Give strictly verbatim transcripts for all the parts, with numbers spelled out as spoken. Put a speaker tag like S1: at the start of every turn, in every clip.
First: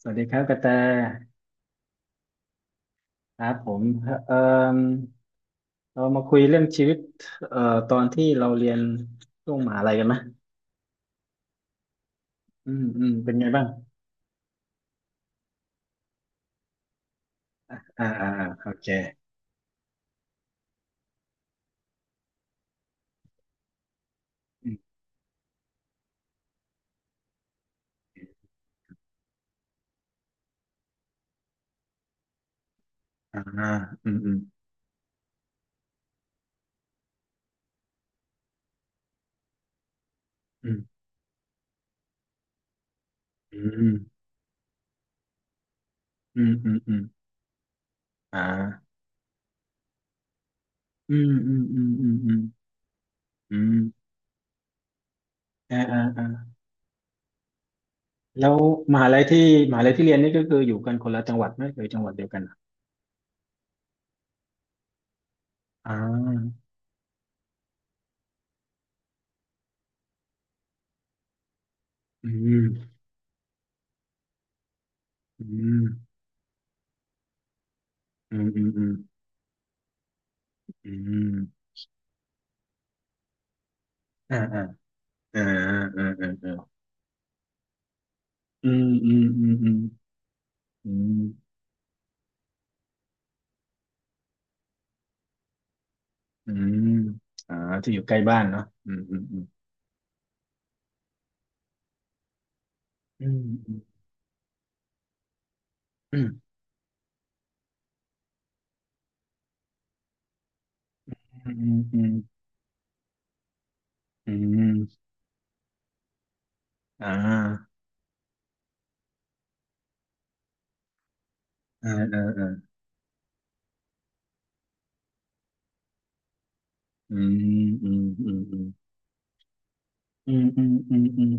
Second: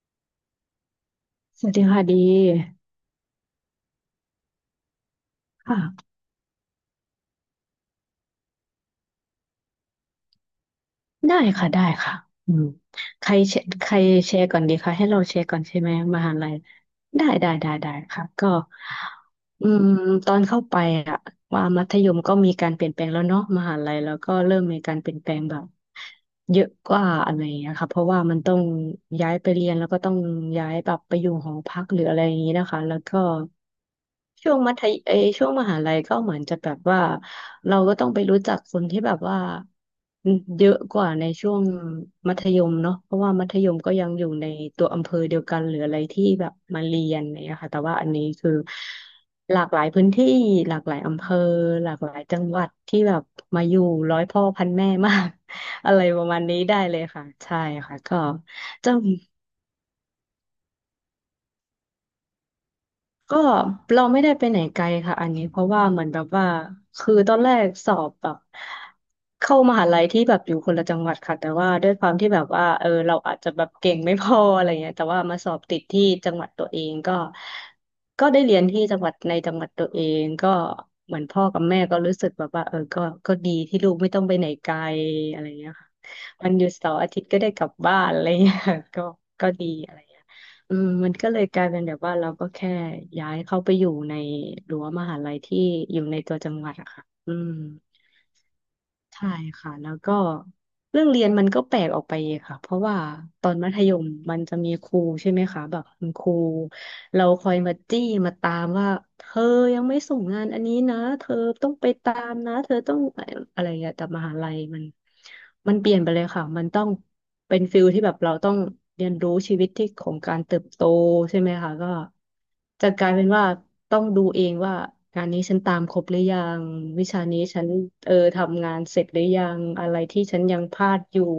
S1: สวัสดีครับกระแต
S2: สวัสดีค่ะดี
S1: ครับผมเอ่อเรา
S2: ค่ะ
S1: มาคุยเรื่องชีวิตเอ่อตอนที่เราเรียนช่วงมหาลัยกันไหม
S2: ได้ค่ะได้ค่ะอืม
S1: อืมอืม
S2: ใค
S1: เป็
S2: ร
S1: นไง
S2: แช
S1: บ้าง
S2: ร์ใครแชร์ก่อนดีคะให้เราแชร์ก่อนใช่ไหมมหาลัยได้ได้ได้ได้
S1: อ่า
S2: ค่ะ
S1: อ่าอ่า
S2: ก็
S1: โอเค
S2: อืมตอนเข้าไปอะว่ามัธยมก็มีการเปลี่ยนแปลงแล้วเนาะมหาลัยแล้วก็เริ่ม
S1: อืม
S2: มีการเปลี่ยนแปลงแบบเยอะกว่าอะไรอย่างเงี้ยค่ะเพราะว่ามันต้องย้ายไปเรียนแล้วก็ต้องย้ายแบบไปอยู่หอพักหรืออะไรอย่างงี้นะคะแล้วก็
S1: อ่าอืมอืม
S2: ช่วงมัธยเอยช่วงมหาลัยก็เหมือนจะแบบว่าเราก็ต้องไปรู้จักคนที่แบบว่า เย
S1: อื
S2: อะ
S1: ม
S2: กว่าในช่วงมัธยมเนาะเพราะว่ามัธ
S1: อื
S2: ยม
S1: ม
S2: ก็ยังอยู่ในตัวอำเภอเดียวกันหรืออะไรที่
S1: อื
S2: แบ
S1: ม
S2: บ
S1: อืม
S2: มา
S1: อื
S2: เรี
S1: ม
S2: ยนเนี่ยค่ะแต่ว่าอันนี้
S1: อ่
S2: คือ
S1: า
S2: หลากหลายพื้นที่หลากหลาย
S1: อื
S2: อำเภ
S1: ม
S2: อ
S1: อืมอื
S2: ห
S1: ม
S2: ลาก
S1: อื
S2: ห
S1: ม
S2: ลาย
S1: อื
S2: จั
S1: ม
S2: งหวัดที่แบบ
S1: อื
S2: มาอ
S1: ม
S2: ยู่ร้อยพ่อพันแม่มาก
S1: อ่า
S2: อะ
S1: อ่า
S2: ไรประมาณ
S1: อ่า
S2: นี้ได้เลยค่ะใช่ค่ะก็
S1: แล้ว
S2: จะ
S1: มหาลัยที่มหาลัยที่เรียนนี่ก็คืออยู่กันคนละจังหวัดไหมหรือจังหวัดเดียวกันอะ
S2: ก็เราไม่ได้ไปไหนไกลค่ะอันนี้เพราะว่า
S1: อ่
S2: เหมือนแบบว่า
S1: า
S2: คือตอนแรกสอบแบบเข้ามหาลัยที่แบบอยู่คนละจังหวัดค่ะแต่ว่าด้วยความที่
S1: อื
S2: แบบว่าเออ
S1: ม
S2: เราอาจจะแบบเก่งไม่พออะไรเงี้ยแต่ว่ามาสอ
S1: อื
S2: บติ
S1: ม
S2: ดที่จังหวัดตัวเองก็ก็
S1: อื
S2: ได้
S1: ม
S2: เรี
S1: อื
S2: ยน
S1: ม
S2: ที่
S1: อืม
S2: จังหวัดในจังหวัดตัวเองก็
S1: อื
S2: เหมือนพ่อกับ
S1: ม
S2: แม่ก็รู้สึกแบบว่าเออก็ก็ดีที่ลูกไม่ต้องไป
S1: อ่า
S2: ไหน
S1: อ่า
S2: ไกลอะ
S1: อ่า
S2: ไรเงี้ยค่ะ
S1: อ่าอ
S2: วันหยุด
S1: ่า
S2: เสาร์อาทิตย์ก็ได้กลับบ้านอะไรเงี้ย
S1: อื
S2: ค่ะ
S1: ม
S2: ก็
S1: อืมอื
S2: ก็
S1: ม
S2: ดี
S1: อืม
S2: อะไรเงี้ย อืม
S1: อื
S2: มัน
S1: ม
S2: ก็เลยกลายเป็นแบบว่าเราก็แค่ย้ายเข้าไปอยู่ในรั้วมหาลัยที่อยู่ในตัวจั
S1: อื
S2: งหวัด
S1: ม
S2: อะค่ะอืม
S1: อ่าที่อยู่ใกล้บ้านเนาะอืมอืม
S2: ใช่
S1: อืม
S2: ค่ะแล้วก็เรื่องเรียนมันก็แปลกออกไปอีกค่ะเพราะว่า
S1: อื
S2: ตอนมัธย
S1: ม
S2: มมันจะมีครูใช่ไหมคะแบบคุณ
S1: อื
S2: ค
S1: ม
S2: รูเราคอยมาจี้มาตามว่าเธอยังไม่ส่งงานอันนี้นะเธอ
S1: อื
S2: ต้อง
S1: ม
S2: ไป
S1: อืม
S2: ตามนะเธอต้องอะไรอย่างเงี้ยแต่ม
S1: อื
S2: หา
S1: ม
S2: ลัย
S1: อืม
S2: มันมันเปลี่ยนไปเลยค่ะมันต้อง
S1: อ่า
S2: เป็นฟิลที่แบบเราต้องเรียนรู้ชีวิตที่ของการเติบโตใช่ไหมคะก็
S1: อ่าอ่าอ่า
S2: จะกลายเป็นว่าต้องดูเองว่างานนี้ฉันตามครบหรือยังวิ
S1: อื
S2: ชานี้ฉั
S1: ม
S2: น
S1: อืม
S2: เออ
S1: อืมอื
S2: ทำงานเสร็จหรือยังอะไรที่
S1: มอื
S2: ฉัน
S1: ม
S2: ยั
S1: อื
S2: งพลาด
S1: ม
S2: อ
S1: อื
S2: ยู่
S1: ม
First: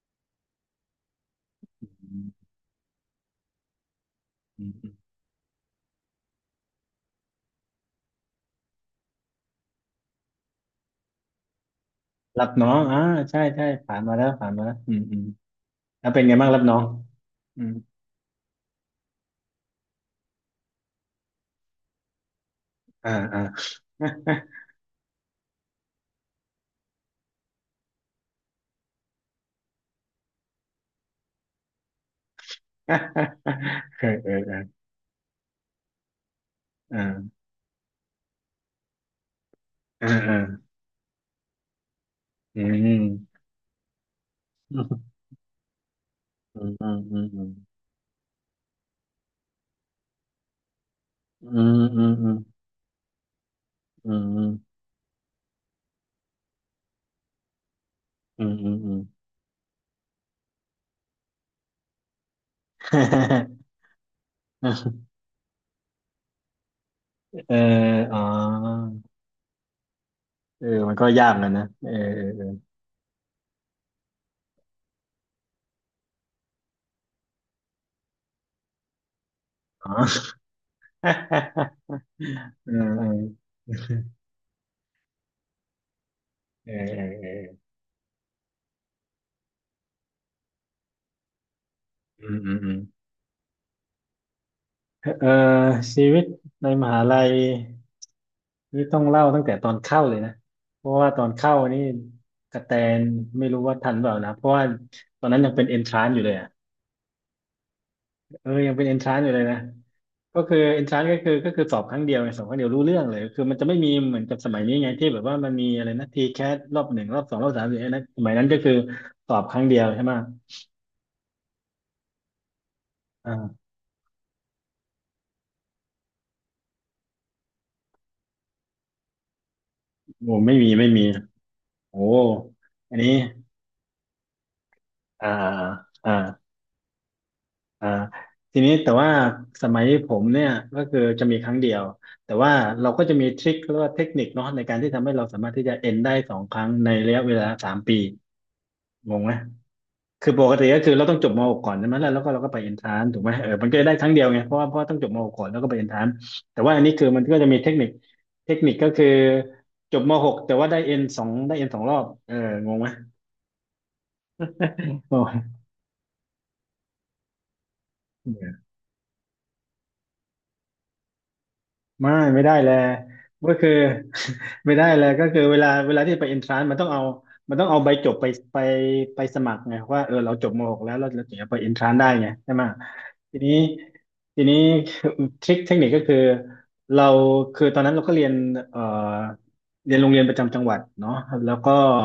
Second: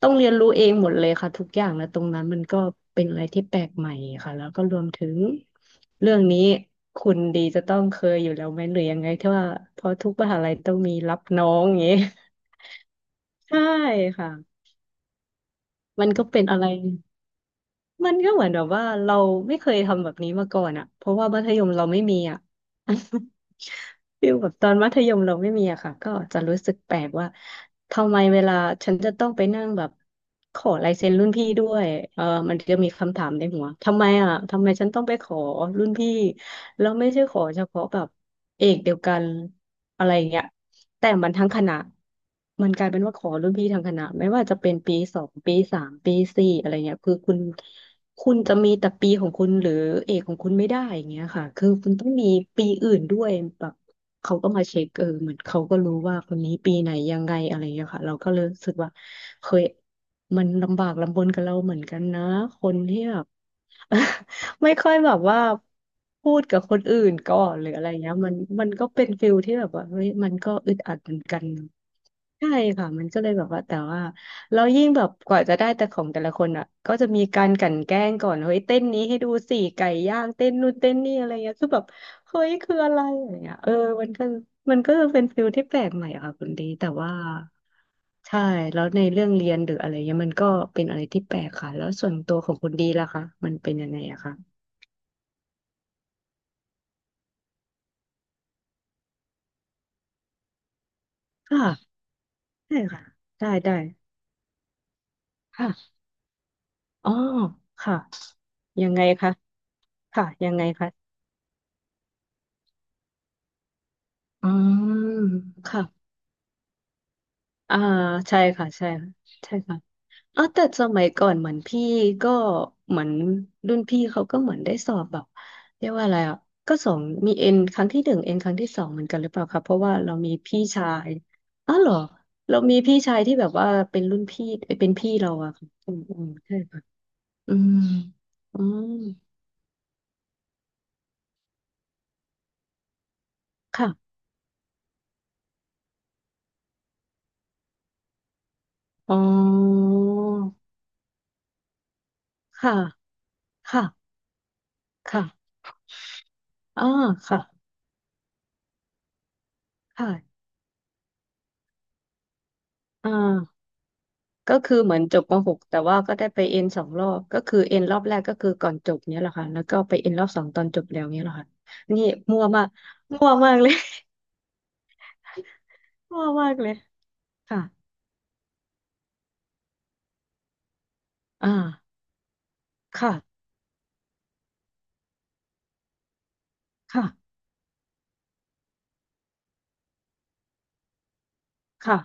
S2: ต้องเรียนรู้เองหมดเลยค่ะทุกอย่างนะตรงนั้นมันก็เป็นอะไรที่แปลกใหม่ค่ะแล้วก็
S1: อื
S2: รวมถึ
S1: ม
S2: งเรื่องนี้คุณดีจะต้องเคยอยู่แล้วไหมหรือยังไงที่ว่าเพราะทุกมหาลัยต้องมีรับน้องอย่างงี้
S1: รับ น้องอ่าใช่
S2: ใช่
S1: ใช่ผ่านมาแล้ว
S2: ค่ะ
S1: ผ่านมาแล้วอืมอืม
S2: มั
S1: แล้
S2: น
S1: วเป็
S2: ก็
S1: นไง
S2: เป็น
S1: บ้าง
S2: อะ
S1: รับ
S2: ไร
S1: น้องอืม
S2: มันก็เหมือนแบบว่าเราไม่เคยทำแบบนี้มาก่อนอะเพราะว่ามัธยมเราไม่มีอะ
S1: อ่าอ่า
S2: ฟิลแบบตอนมัธยมเราไม่มีอะค่ะก็จะรู้สึกแปลกว่าทำไมเวลาฉันจะต้องไปนั่งแบบขอลายเซ็นรุ่นพี่ด้วยเออมันจะมีคำถาม ในหัวทำ
S1: เอ
S2: ไม
S1: อเอ
S2: อะ
S1: อเอ
S2: ทำไม
S1: อ
S2: ฉันต้องไปขอรุ่นพี่แล้วไม่ใช่ข
S1: อ่า
S2: อเฉพาะแบบเอกเดียวกันอะ
S1: อ่า
S2: ไรอย่าง
S1: อ่า
S2: เงี้ยแต่มันทั้งคณะ
S1: อื
S2: มั
S1: ม
S2: นกลา
S1: อื
S2: ยเป็
S1: ม
S2: นว่าขอรุ่นพี่ทั้งคณะไม่ว่าจะเป็นปีสองปีสามปีสี่
S1: อื
S2: อะ
S1: ม
S2: ไร
S1: อื
S2: เงี้
S1: ม
S2: ยคือ
S1: อืม
S2: คุณ
S1: อื
S2: คุณจะมีแต่ปีของคุณหรือเอกของคุณไม่ได้อย่างเงี้ยค่ะ
S1: ม
S2: คื
S1: อื
S2: อคุณต้องมี
S1: ม
S2: ปีอื่นด้วยแบบ
S1: อื
S2: เขาก็
S1: ม
S2: มาเช็คเออเหมือนเขาก็รู้ว่าคนนี้ปีไหนยังไงอะไรอย่างเงี้ยค่ะเราก็เล
S1: อื
S2: ย
S1: ม
S2: รู้
S1: อื
S2: สึก
S1: ม
S2: ว่า
S1: อืม
S2: เคยมันลำบากลำบนกับเราเหมือนกันนะคนที่แบบ ไม่ค่อยแบบว่าพูดกับคนอื่นก่อ
S1: เอ
S2: น
S1: อ
S2: หรืออะไรเงี้ย
S1: อ๋อ
S2: มันมันก็เป็นฟิลที่แบบว่าเฮ้ยมันก็
S1: เออ
S2: อึด
S1: มั
S2: อั
S1: น
S2: ด
S1: ก็
S2: เหมือน
S1: ยาก
S2: กัน
S1: นะนะเออเออเออ
S2: ใช่ค่ะมันก็เลยแบบว่าแต่ว่า แล้วยิ่งแบบกว่าจะได้แต่ของแต่ละคนอ่ะก็จะมีการกลั่นแกล้งก่อนเฮ้ยเต้นนี้ให้ดูสิไก่
S1: อ๋อ
S2: ย่างเต้นนู่นเต้นนี่อะไรเงี้ยคือแบบเฮ้ย
S1: เ
S2: คืออะไรอะไร
S1: ออ
S2: เงี้ยเออมันก็มันก็เป็นฟิลที่แปลกใหม่อะค่ะคุณดี
S1: เออ
S2: แต่
S1: เอ
S2: ว่า
S1: อเออเออ
S2: ใช่แล้วในเรื่องเรียนหรืออะไรเงี้ยมันก็เป็นอะไรที่แปลกค่ะแล้วส่วน
S1: อื
S2: ตั
S1: ม
S2: วข
S1: อื
S2: อง
S1: มอื
S2: คุณ
S1: ม
S2: ดีล่ะคะมันเป็นยังไงอะคะ
S1: เออชีวิตในมหาลัยนี่ต้องเล่าตั้งแต่ตอนเข้าเลยนะ เพราะว่าตอนเข้านี่
S2: ค่ะ
S1: กระแต
S2: ได้
S1: น
S2: ค่ะ
S1: ไม่
S2: ได้
S1: รู้
S2: ได้
S1: ว่าทันเปล่านะ เพราะว่าตอนนั้นยังเป็นเอนท
S2: ค่ะ
S1: รานอยู่เลยอ่ะ
S2: อ๋อค่ะ
S1: เออยังเป็น
S2: ยังไง
S1: entrance อ
S2: คะ
S1: ยู่เลยนะ
S2: ค่ะ
S1: ก็
S2: ยั
S1: คื
S2: ง
S1: อ
S2: ไงคะ
S1: entrance ก็คือก็คือสอบครั้งเดียวไงสอบครั้งเดียวรู้เรื่องเลยคือมันจะไม่มีเหมือนกับ
S2: อื
S1: สมัยนี้
S2: ม
S1: ไงที่แบบว่ามันมี
S2: ค่ะ
S1: อะไรนะที c ค t รอบหนึ่งรอบสองรอบสาม
S2: อ่า
S1: สี่นะสมัย
S2: ใช่
S1: นั้นก็
S2: ค่ะ
S1: คือ
S2: ใช่ค่ะ
S1: สอบ
S2: ใช่
S1: ครั้งเดี
S2: ค่ะ
S1: ยวใช่ไหม
S2: อ๋อแต่สมัยก่อนเหมือนพี่ก็เหมือน
S1: อ่า
S2: รุ่นพี่เขาก็เหมือนได้สอบแบบเรียกว่าอะไรอ่ะก็สองมีเอ็นครั้งที่หนึ่งเอ็นครั้งที่สองเหมือนกันหรือเปล่าคะเพราะว่าเรามี
S1: โอ้ไม่
S2: พี่
S1: มี
S2: ชา
S1: ไม่มี
S2: ยอ๋อเหรอ
S1: โอ้
S2: เรามี
S1: อั
S2: พี่
S1: นนี้
S2: ชายที่แบบว่าเป็นรุ่นพี่เอ้ยเป็นพี่
S1: อ่า
S2: เราอะค่ะอืม
S1: อ่า
S2: อืมใช่ค่ะอืม
S1: อ่า
S2: อื
S1: ทีนี้
S2: ม
S1: แต่ว่าสมัยผมเนี่ยก็คือจะมีครั้งเดียวแต่ว่าเราก็จะมีทริคหรือว่า
S2: ค่ะ
S1: เทคนิคเนาะในการที่ทำให้เราสามารถที่จะเอ็นได้สองครั้งในระยะเวลาสามปีง
S2: อ๋อ
S1: งไหม คือปกติก็คือเราต้องจบม .หก กก่อนใช่ไหมแล้วแล้วก็เราก็ไปเอ
S2: ค่ะ
S1: นทรานถูกไหมเออมันก็ได้ครั้ง
S2: ค่ะ
S1: เดียวไงเพราะว่าเพราะว่าต้องจบม .หก กก่อ
S2: ค่ะ
S1: นแล้วก็ไปเอนทรานแต่ว่าอั
S2: อ่า
S1: นนี้คือมันก็
S2: ค่ะ
S1: จะมีเทคนิคเทคนิคก็คือจบม .หก
S2: ค่ะ
S1: แต่ว่าได้เอ็นสองได้เอ็นสองรอบเอองงไหม
S2: อ่า ก็คือเหมือน
S1: โอ
S2: จบมหก
S1: ้
S2: แต่ว่าก็ได้ไปเอ็นสองรอบก็คือเอ็นรอบแรกก็คือก่อนจบเนี้ยแหละค่ะแล้วก็ไปเอ็นรอบสองตอนจบแล้วเนี้ยแหละค่ะนี่
S1: ไม่
S2: มั่
S1: ไม่
S2: ว
S1: ได้
S2: มาก
S1: แลย
S2: มั่ว
S1: ก็
S2: มากเล
S1: คือ
S2: ย
S1: ไม่ได้แลก็คือเวลาเวลา ที่
S2: มั่
S1: ไป
S2: ว
S1: เอนท
S2: มา
S1: รา
S2: ก
S1: น
S2: เล
S1: มั
S2: ย
S1: นต้องเอามันต้องเอาใบ
S2: ค่ะ
S1: จบไปไปไปสมัครไงว่าเออเราจบมหกแล้วเราเราถึงจะ
S2: อ่า
S1: ไปเอนทรานได้ไงใช่ไหมที
S2: ค่ะ
S1: นี้ทีนี้ ทริคเทคนิคก็คือเรา
S2: ค่ะ
S1: คือตอนนั้นเราก็เรียนเอ่อเรียนโรงเรียนประจำจังหวัดเนาะแล้วก็
S2: ค่ะ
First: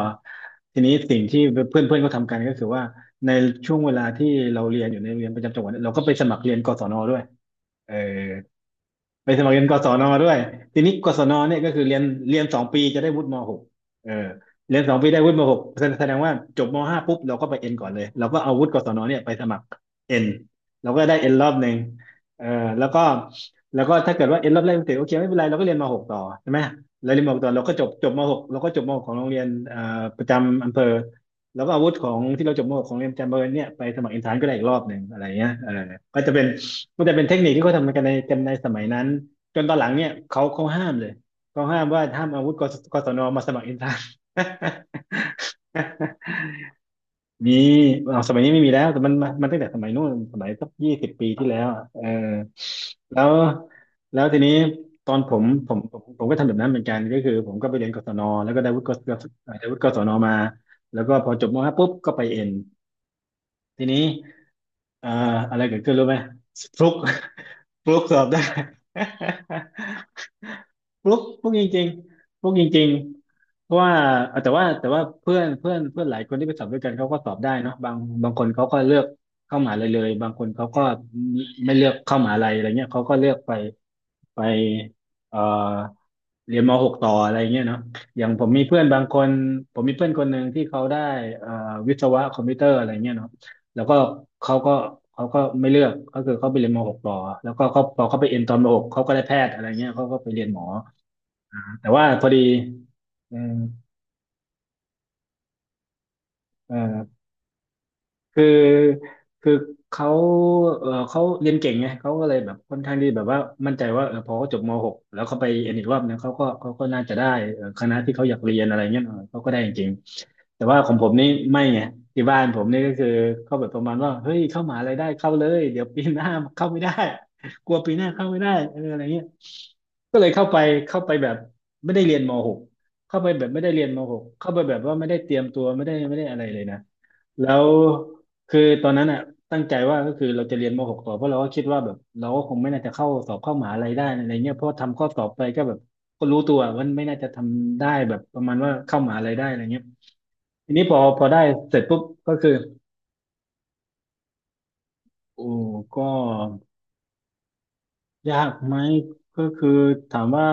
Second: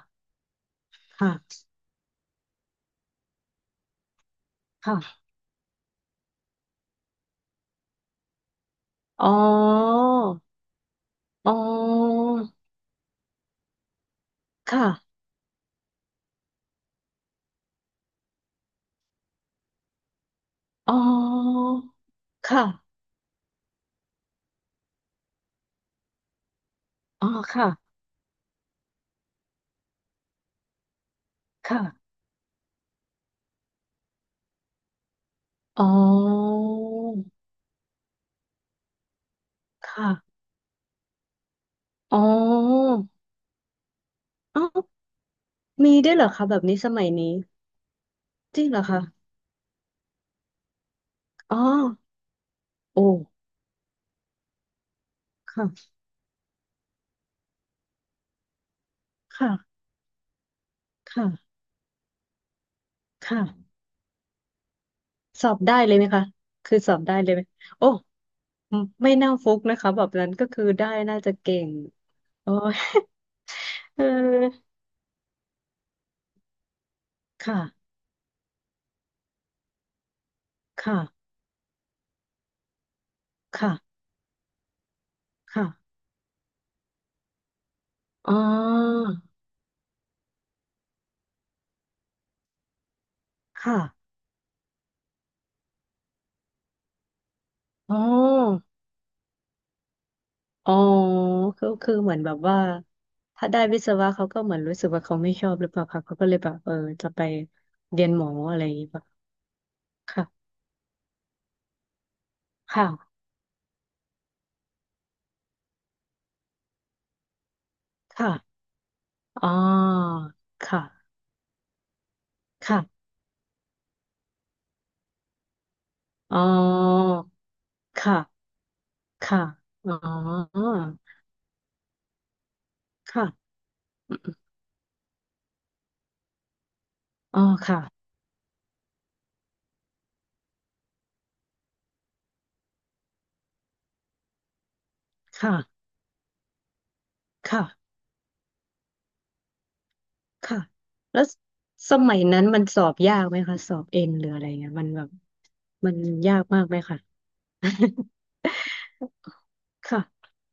S1: ทีนี้สิ่งที่
S2: ค่ะ
S1: เพื่อนเพื่อนเขาทำกันก็คือว่าในช่วงเวลาที่เราเรียนอยู่ในโรง
S2: ค่ะ
S1: เรียนประจำจังหวัดเนี่ยเราก็ไปสมัครเรียนกศนด้วยเออ
S2: อ๋
S1: ไปสมัครเรียนกศน
S2: อ
S1: ด้วยทีนี้กศน
S2: อ๋อ
S1: เนี่ยก็คือเรียนเรียนสองปีจะได้วุฒิมหกเออเรียนสองปี
S2: ค่ะ
S1: ได้วุฒิมหกแสดงว่าจบมห้าปุ๊บเราก็ไปเอ็นก่อนเลยเราก็เอาวุฒิกศนเนี่ยไปสมัครเอ็นเรา
S2: อ๋อ
S1: ก็ได้เอ็นรอบหนึ่งเออแล้ว
S2: ค่ะ
S1: ก็แล้วก็ถ้าเกิดว่าเอ็นรอบแรกไม่ติดโอเคไม่เป็นไรเราก็เรียนมหกต่อใช่ไหมเราเรียน
S2: อ๋อ
S1: มหกต่อเรา
S2: ค่ะ
S1: ก็จบจบมหกเราก็จบมหกของโรงเรียนอ่าประจำอำเภอแล้วก็
S2: ค่ะ
S1: เอาวุฒิของที่เราจบมหกของงเรียนประจำอำเภอเนี่ยไปสมัครอินทานก็ได้อีกรอบหนึ่งอะไรเงี้ยเออ
S2: อ๋อ
S1: ก็จะเป็น มันจะเป็นเทคนิคที่เขาทำกันในกันในสมัยนั้นจนตอนหลังเนี่ย
S2: ค่ะ
S1: เขาเขาห้ามเลยเขาห้ามว่า
S2: อ๋
S1: ห้า
S2: อ
S1: มเอาอาวุธกสกศนมาสมัครอินทราน
S2: เอ๋อมีได้วยเหรอคะแบบนี้สมัยนี้
S1: มีเอาสมัยนี้
S2: จ
S1: ไม่
S2: ริง
S1: มี
S2: เหร
S1: แล้
S2: อ
S1: วแต่มัน
S2: คะ
S1: มันมันตั้งแต่สมัยนู้นสมัยสักยี่สิบปีที่
S2: อ๋
S1: แล้
S2: อ
S1: วอะเออ
S2: โอ้
S1: แล้วแล้วทีนี้ตอนผมผม
S2: ค่ะ
S1: ผมผมก็ทำแบบนั้นเหมือนกันก็คือผมก็ไปเรียนกศนแล้วก็ได้วุฒิกศ
S2: ค่ะ
S1: ได้วุฒิกศนมาแล้วก็พอจบ
S2: ค่ะ
S1: มห้าปุ๊บก็ไปเอ็น
S2: ค่ะ
S1: ทีนี้เอ่อ
S2: สอ
S1: อะ
S2: บ
S1: ไร
S2: ได้
S1: เกิด
S2: เล
S1: ขึ้น
S2: ยไห
S1: รู้
S2: ม
S1: ไหม
S2: คะคือ
S1: ฟลุ
S2: ส
S1: ก
S2: อบได้เลยไหม
S1: ฟ
S2: โอ้
S1: ลุกสอบได้
S2: ไม่น่าฟุกนะคะแบบ นั้นก็คือได้
S1: ฟลุ
S2: น่า
S1: ก
S2: จะ
S1: ฟลุก
S2: เก่
S1: จ
S2: ง
S1: ริงๆฟลุ
S2: โอ้
S1: กจ ริง
S2: ย
S1: ๆเพราะว่า
S2: เอ
S1: เอ่อแต่ว่า
S2: อ
S1: แต่ว่าเพื่อนเพื่อนเพื่อนหลายคนที่ไปสอบด้วยกันเขาก็สอบได้
S2: ค่ะ
S1: เนาะบางบางคนเขาก็เลือกเข้ามหาลัยเลยบางคนเขาก็
S2: ค่ะ
S1: ไม่เลือกเข้ามหาลัยอะไรเงี้ยเขาก็เลือกไป
S2: ค่ะ
S1: ไปเอ่อ
S2: ค่ะ
S1: เรียนมหกต่ออะไรเงี้ยเนาะอย่า
S2: อ๋
S1: ง
S2: อ
S1: ผมมีเพื่อนบางคนผมมีเพื่อนคนหนึ่งที่เขาได้เอ่อวิศวะคอมพิวเตอร์อะไรเงี้ยเนาะ
S2: ค่ะ
S1: แล้วก็เขาก็เขาก็ไม่เลือกก็คือเขาไปเรียนมหกต่อแล้วก็เขา
S2: อ๋อ
S1: พอเขาไปเอ็นตอนมหกเขาก็ได้แพทย์อะไรเงี้ยเขาก็ไปเรียนหมอ
S2: อ๋อ
S1: อ่า
S2: ก็
S1: แต่
S2: คือ
S1: ว่า
S2: เหมือน
S1: พอ
S2: แบ
S1: ดี
S2: บว่า
S1: เออ
S2: ถ้าได้วิศวะเขาก็เหมือนรู้สึกว่าเขาไม่ชอบหรือเปล่าคะเขาก็เลยแบบเอ
S1: เอ
S2: อจะไป
S1: อ
S2: เรียนหมอ
S1: คือ
S2: อะไรอย่างงี้ป่ะ
S1: คือเขา
S2: ค่ะ
S1: เออเขาเรียนเก่งไงเขาก็เลยแบบค่อน
S2: ค่ะ
S1: ข้างที่แบบว่ามั่นใจว่าเออพอเขาจบม .หก แล้วเขาไปเอ็นอีกรอบเนี่ยเขาก็เขาก็น่าจะได้เออคณะที่เขาอ
S2: ค่ะ
S1: ยากเรียนอะไรเงี้ยเออเขา
S2: อ๋อ
S1: ก็ได้จริงๆแต่ว่า
S2: ค่ะ
S1: ของผมนี่ไม่ไงที่บ้านผมนี่ก็
S2: ค่ะ
S1: คือเขาแบบประมาณว่าเฮ้ยเข้ามหาลัยได้เข้าเลยเดี๋ยวปีหน้า
S2: อ๋อ
S1: เข้าไม่ได้ กลัวปีหน้าเข้าไม่
S2: ค่ะ
S1: ได้เอออะไรเงี้ย
S2: ค่ะอ๋อ
S1: ก็เลยเข้าไปเข้าไปแบบไม่ได้เรียนมหกเข้า
S2: ค่ะ
S1: ไปแบบไม่ได้เรียนมห
S2: อื
S1: ก
S2: ม
S1: เข้าไปแบบว่าไม่ได้เตรียมตัวไม่ได้ไม่ได้อะไรเลยนะ
S2: อ๋อ
S1: แล้ว
S2: ค่ะ
S1: คือตอนนั้นอ่ะตั้งใจว่าก็คือเราจะเรียนมหกต่อเพราะเราก็คิดว่าแบบเราก็คงไม่น่าจะเข้าสอบเข้ามหาลัยได้อะไรเงี้ยเพราะทำข้อสอบไป
S2: ค่ะ
S1: ก็แบบก็รู้ตัวว่าไม่น่าจะท
S2: ค่ะ
S1: ำได้แบบประมาณว่าเข้ามหาลัยได้อะไรเงี้ย
S2: ค่ะ
S1: ทีนี้พอพ
S2: แล้ว
S1: อได้เสร็จ
S2: ส
S1: ปุ๊บ
S2: มัย
S1: ก็
S2: นั้น
S1: คือ
S2: มันสอบยากไหมคะสอบเอ็นหรืออะไรเงี้ยมันแบบ
S1: โอ้
S2: มัน
S1: ก็
S2: ยากมากไหมคะ
S1: ยากไหมก็คือ
S2: ค่ะ
S1: ถามว่า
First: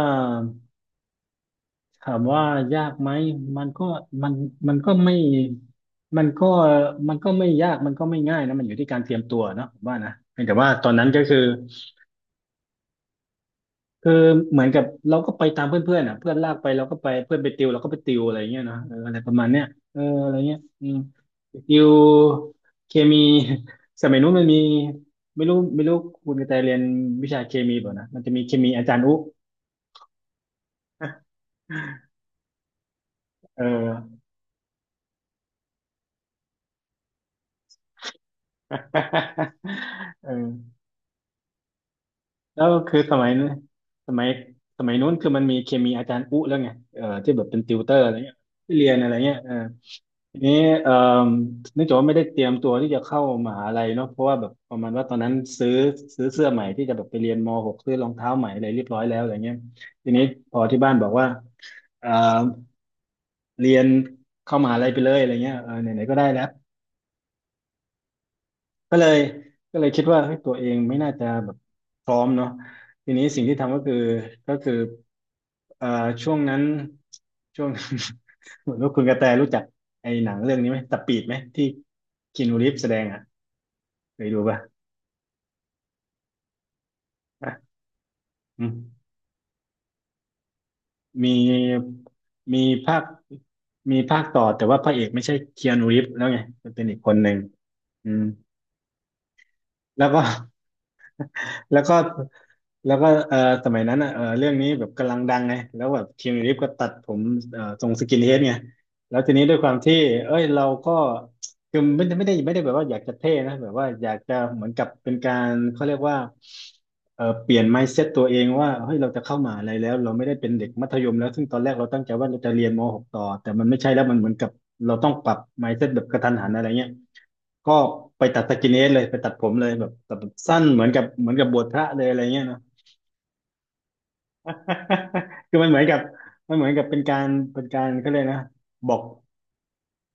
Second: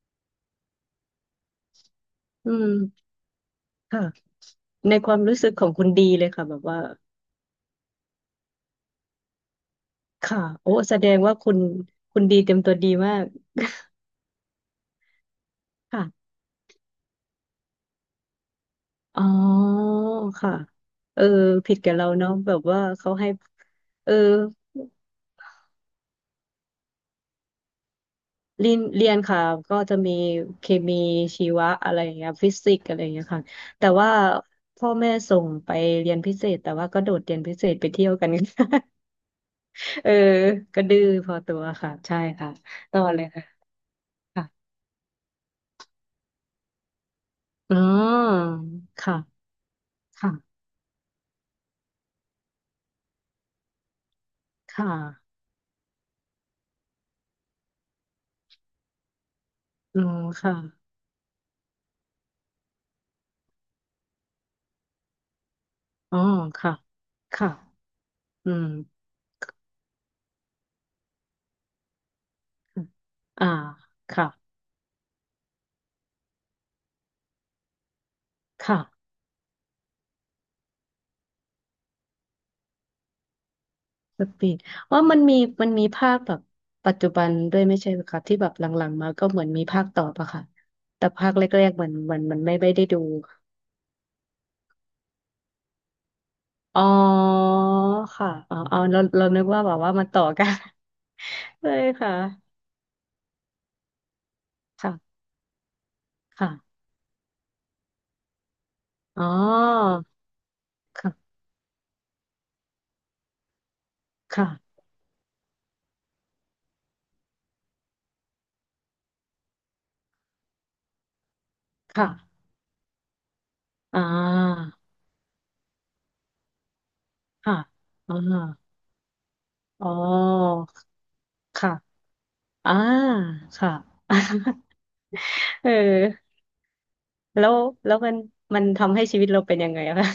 S1: ถามว่า
S2: อืม
S1: ยากไหมมันก็
S2: ค่ะ
S1: มันมันก็
S2: ในค
S1: ไม่
S2: วามรู้สึกของคุณดี
S1: มั
S2: เล
S1: น
S2: ยค่ะ
S1: ก็
S2: แบบว่า
S1: มันก็ไม่ยากมันก็ไม่ง่ายนะมันอยู่ที่การเตรียมตัวเนาะผมว่านะ
S2: ค่ะ
S1: เพียงแต่ว่า
S2: โอ้
S1: ตอน
S2: แส
S1: นั้
S2: ด
S1: น
S2: ง
S1: ก็
S2: ว่า
S1: คือ
S2: คุณคุณดีเต็มตัวดีมาก
S1: คือเหมือนกับเราก็ไปตามเพื่อน
S2: ค่ะ
S1: ๆอ่ะเพื่อนลากไปเราก็ไปเพื่อนไปติวเราก็ไปติวอะไรเงี้ยเนาะเอออะไร
S2: อ๋อ
S1: ประมาณเนี้ยเอออะไร
S2: ค่ะ
S1: เงี้ยอืม
S2: เออ
S1: ไป
S2: ผิ
S1: ติ
S2: ด
S1: ว
S2: กับเราเนาะแบบว่า
S1: เค
S2: เขา
S1: มี
S2: ให้
S1: ส
S2: เออ
S1: มัยนู้นมันมีไม่รู้ไม่รู้คุณกระแตเรียนวิชาเคมีเปล่านะมันจะมีเคมี
S2: เรียน
S1: อาจารย์
S2: เรี
S1: อุ๊
S2: ยนค่ะก็จะมีเคมีชีวะอะไรอย่างเงี้ยฟิสิกส์อะไรอย่างเงี้ยค่ะ
S1: เอ
S2: แต่ว่า
S1: อ
S2: พ่อแม่ส่งไปเรียนพิเศษแต่ว่าก็โดดเรียนพิเศษไปเที่ยวกัน เออ
S1: เออ
S2: ก็ดื้อพอตัวค่ะใช่ค่ะ
S1: แล้วคื
S2: ต่
S1: อ
S2: อ
S1: ส
S2: เล
S1: มั
S2: ย
S1: ย
S2: ค่ะ
S1: นั้นสมัย
S2: ค่ะ
S1: สมัยนู้นคือมันมีเคมีอาจารย์อุ๊แล้วไงเออที่แบบเป็นติ
S2: อ๋อ
S1: วเตอร์อะไรเงี้ยที่เรียนอะไรเงี้ย
S2: ค่ะ
S1: เออ ทีนี้
S2: ค่ะ
S1: เอ่อเนื่องจากว่าไม่ได้เตรียมตัวที่จะเข้ามหาลัยเนาะเพราะว่าแบบป
S2: ค
S1: ระมาณว่าตอนนั้
S2: ่ะ
S1: นซื้อซื้อเสื้อใหม่ที่จะแบบไปเรียนม .หก ซื้อรองเท้าใหม่อะไรเรียบร้อยแล้วอะไรเงี้ย
S2: อื
S1: ที
S2: ม
S1: นี้
S2: ค่ะ
S1: พอที่บ้านบอกว่าเอ่อเรียนเข้ามหาลัยไปเลยอะไรเงี้ยเออไหนๆก็
S2: อ๋อ
S1: ได้แล้ว
S2: ค่ะค่ะอืม
S1: ก็เลยก็เลยคิดว่าเฮ้ยตัวเองไม่น่าจะแบบพร้อมเนาะทีนี้สิ่ง
S2: อ่า
S1: ที่ทำก็คือ
S2: ค่ะ
S1: ก็คือเอ่อช่วงนั้นช่วง เหมือ
S2: ค่ะ
S1: นว่าคุณกระแตรู้จักไอ้หนังเรื่องนี้ไหมตะปีดไหมที่คีนูรีฟแสดงอ่ะเค
S2: ส
S1: ยดู
S2: ปี
S1: ปะ
S2: ดว่ามันมีมันมีภาคแบบปัจจุบันด้วย
S1: อ
S2: ไม่ใช่เหรอคะที่แบบห
S1: ืม
S2: ลังๆมาก็เหมือนมีภาคต่อปะค่ะแต่ภา
S1: มี
S2: คแรกๆเหมือนหมันมันไม่
S1: มี
S2: ไม่ได้
S1: ภา
S2: ดู
S1: คมีภาคต่อแต่ว่าพระเอกไม่ใช่เคียนูรีฟแล้วไงมัน
S2: อ๋อ
S1: เป็นอีกคนหนึ่งอืม
S2: ค่ะอ๋อเอ๋เราเรานึกว่าแบบว่ามั
S1: แล้
S2: น
S1: วก็
S2: ต่อกัน เล
S1: แล้ว
S2: ย
S1: ก็
S2: ค่ะ
S1: แล้วก็เออสมัยนั้นอ่ะเออเรื่องนี้แบบกำลัง
S2: ค่ะ
S1: ดังไงแล้วแบบคีนู
S2: ค่ะ
S1: รีฟก็ตัดผมเออทรงสกินเฮดไงแล้ว
S2: อ๋อ
S1: ทีนี้ด้วยความที่เอ้ยเราก็
S2: ค่ะ
S1: คือไม่ได้ไม่ได้ไม่ได้แบบว่าอยากจะเท่นะแบบว่าอยากจะเหมือน
S2: ค่ะ
S1: กับเป็นการเขาเรียกว่าเออเปลี่ยน mindset ตัวเองว่าเฮ้ยเราจะเข้ามหาอะไรแล้วเราไม่ได้เป็นเด็กมัธยมแล้วซึ่งตอนแรกเราตั้ง
S2: ค่ะ
S1: ใจว่าเราจะเรียนมหกต่อแต่มันไม่ใช่
S2: อ่
S1: แล้วมันเหมือนกับ
S2: า
S1: เราต้องปรับ mindset แบบกระทันหันอะไรเงี้ย
S2: ค่ะ
S1: ก็
S2: อ่า
S1: ไปตัดสกินเฮดเลยไปตัดผมเลยแบ
S2: อ๋อ
S1: บตัดแบบสั้นเหมือนกับเหมือนกับบวช
S2: ค่ะ
S1: พระเลยอะไรเงี้ยเนอะ
S2: อ่าค่ะ
S1: คือ มัน
S2: เอ
S1: เหมือนกับ
S2: อ
S1: มันเหมือนกับเป็นการ
S2: แล้ว
S1: เป็นการ
S2: แล้ว
S1: ก็
S2: มั
S1: เล
S2: น
S1: ยกนะ
S2: มัน
S1: บ
S2: ทำ
S1: อก
S2: ให้ชีวิตเราเป็นยังไงอะคะ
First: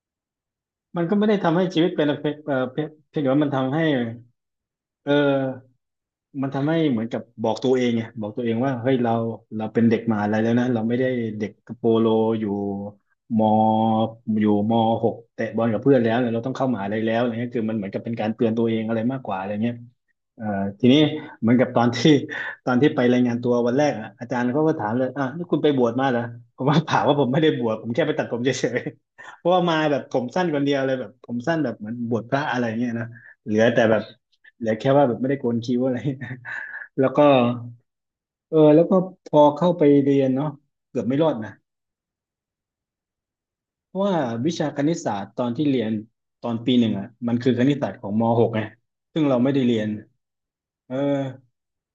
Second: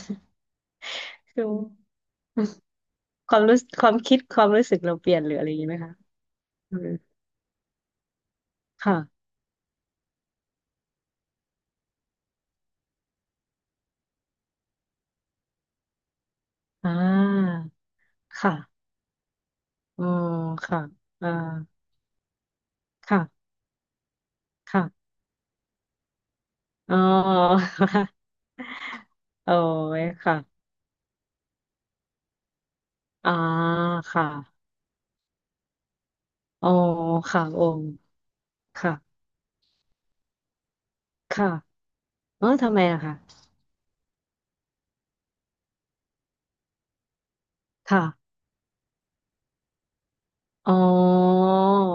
S1: มันก็ไม่ ได้
S2: คือ
S1: ทำให้ชีวิตเป็นอะไรเออเพียเพียงแต่
S2: ควา
S1: ว่า
S2: ม
S1: มัน
S2: รู้
S1: ทำให้
S2: ความคิดความรู้สึกเราเป
S1: เอ
S2: ลี่ยนหรืออะไรอย่างนี้ไห
S1: อ
S2: มคะ
S1: มันทำ
S2: อื
S1: ให้
S2: ม
S1: เหมือนกับบอกตัวเองไงบอกตัวเองว่าเฮ้ยเรา
S2: ค่ะ
S1: เราเป็นเด็กมหาลัยแล้วนะเราไม่ได้เด็กโปโลอยู่มอยู่มหกเตะบอลกับเพื่อนแล้วเนี่ยเราต้องเข้ามหา
S2: อ่
S1: ลัยแล้วอะไรเงี้ย
S2: า
S1: คือมันเหมือนกับเป็นการเตือน
S2: ค่ะ
S1: ตัวเองอะไรมากกว่าอะไรเงี้ย
S2: อ๋อ
S1: เอ่อ
S2: ค่ะ
S1: ทีนี้
S2: อ่า
S1: เหมือนกับตอนที่ ตอนที่ไปรายงาน
S2: ค่ะ
S1: ตัววันแรกอะอาจารย์เขาก็ถามเล
S2: ค่ะ
S1: ยอ่ะนี่คุณไปบวชมาเหรอผมว่าเป
S2: อ๋อ
S1: ล่าว่าผมไม่ได้บวชผมแค่ ไปตัดผมเฉยๆ เพ
S2: โอ้
S1: ราะว่ามาแบบ
S2: ย
S1: ผม
S2: ค่ะ
S1: สั้นคนเดียวเลยแบบผมสั้นแบบเหมือนบวชพระอะไรเงี้ยนะ
S2: อ่า
S1: เหลือแต่แบบ
S2: ค
S1: เห
S2: ่ะ
S1: ลือแค่ว่าแบบไม่ได้โกนคิ้วอะไร
S2: อ๋อ
S1: แล้วก็
S2: ค่ะโอ้
S1: เออแล้วก็
S2: ค่ะ
S1: พอเข้าไปเรียนเนาะเกือบไม่รอด
S2: ค่ะ
S1: นะ
S2: เออทำไมอะค่ะ
S1: เพราะว่าวิชาคณิตศาสตร์ตอนที่เรียนตอนปีหนึ่งอะมันคือคณิตศาสตร์ข
S2: ค่ะ
S1: องมหกไงซึ่งเราไม่ได้เรียน
S2: อ๋อ
S1: เออ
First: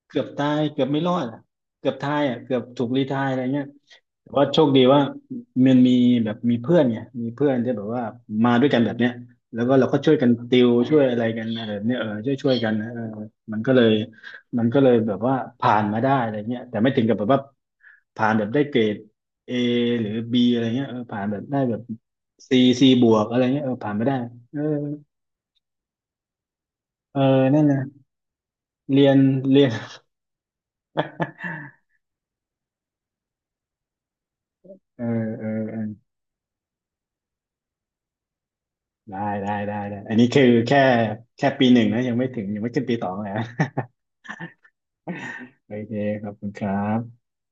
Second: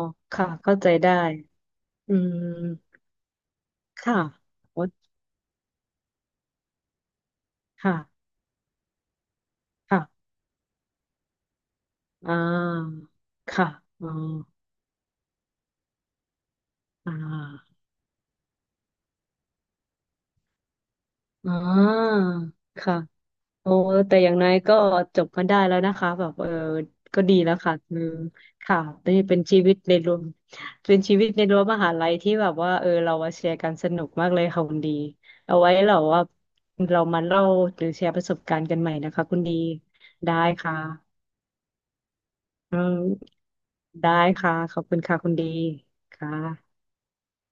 S1: เกือบตา
S2: ค่ะ
S1: ย
S2: เข้า
S1: เกือ
S2: ใจ
S1: บไม่ร
S2: ได้
S1: อดอะเกือบตา
S2: อื
S1: ยอ่ะ
S2: ม
S1: เกือบถูกรีไทร์อะไรเงี้ย
S2: ค่ะ
S1: แต่ว่าโชคดี
S2: โอ๊ย
S1: ว่ามันมีแบบมีเพื่อนไงมีเพื่อนที่แบบ
S2: ค่ะ
S1: ว่ามาด้วยกันแบบเนี้ยแล้วก็เราก็
S2: ค่ะ
S1: ช่วยกันติวช่วยอะไรกันอะไรแบบเนี้ยเออช่ว
S2: อ่า
S1: ยช่วยกันนะเออมัน
S2: ค่ะ
S1: ก็เลย
S2: อ๋อ
S1: มันก็เลยแบบว่าผ่านมาได้อะไรเงี้ยแต่ไม่ถึง
S2: อ่
S1: กับแบบว่า
S2: า
S1: ผ่านแบบได้เกรดเอหรือบีอะไรเงี้ยเออผ่านแบบ
S2: อ๋
S1: ได้แบบ
S2: อ
S1: ซีซี
S2: ค่ะ
S1: บวกอะไรเงี้ยเอ
S2: โอ้
S1: อผ่านไม่ได้
S2: แต่อย่างน้อย
S1: เออ
S2: ก็จบกันได้แล้วนะคะแบบเออ
S1: เอ
S2: ก็
S1: อ
S2: ดีแล้ว
S1: นั่น
S2: ค่ะ
S1: นะ
S2: คือค่ะ
S1: เรียน
S2: นี่เป็นชี
S1: เรีย
S2: วิ
S1: น
S2: ตในรั้วเป็นชีวิตในรั้วมหา ลัยที่แบบว่าเออเรามาแชร์กันสนุกมากเลยค่ะคุณดี
S1: เออเออ
S2: เอาไว้
S1: เออ
S2: เราว่าเรามาเล่าหรือแชร์ประสบการณ์กันใหม่นะ
S1: ได้
S2: คะคุณ
S1: ได้
S2: ดี
S1: ได้ได้ อันนี้
S2: ได้
S1: คือ
S2: ค่ะ
S1: แค่แค่ปีหนึ่งนะยังไม่ถึงยังไม่
S2: อื
S1: ขึ้นปีสองเลย
S2: ม
S1: นะ
S2: ได้ค่ะขอบคุณค่ะคุณดี
S1: โอเคขอ
S2: ค่ะ
S1: บคุณครับ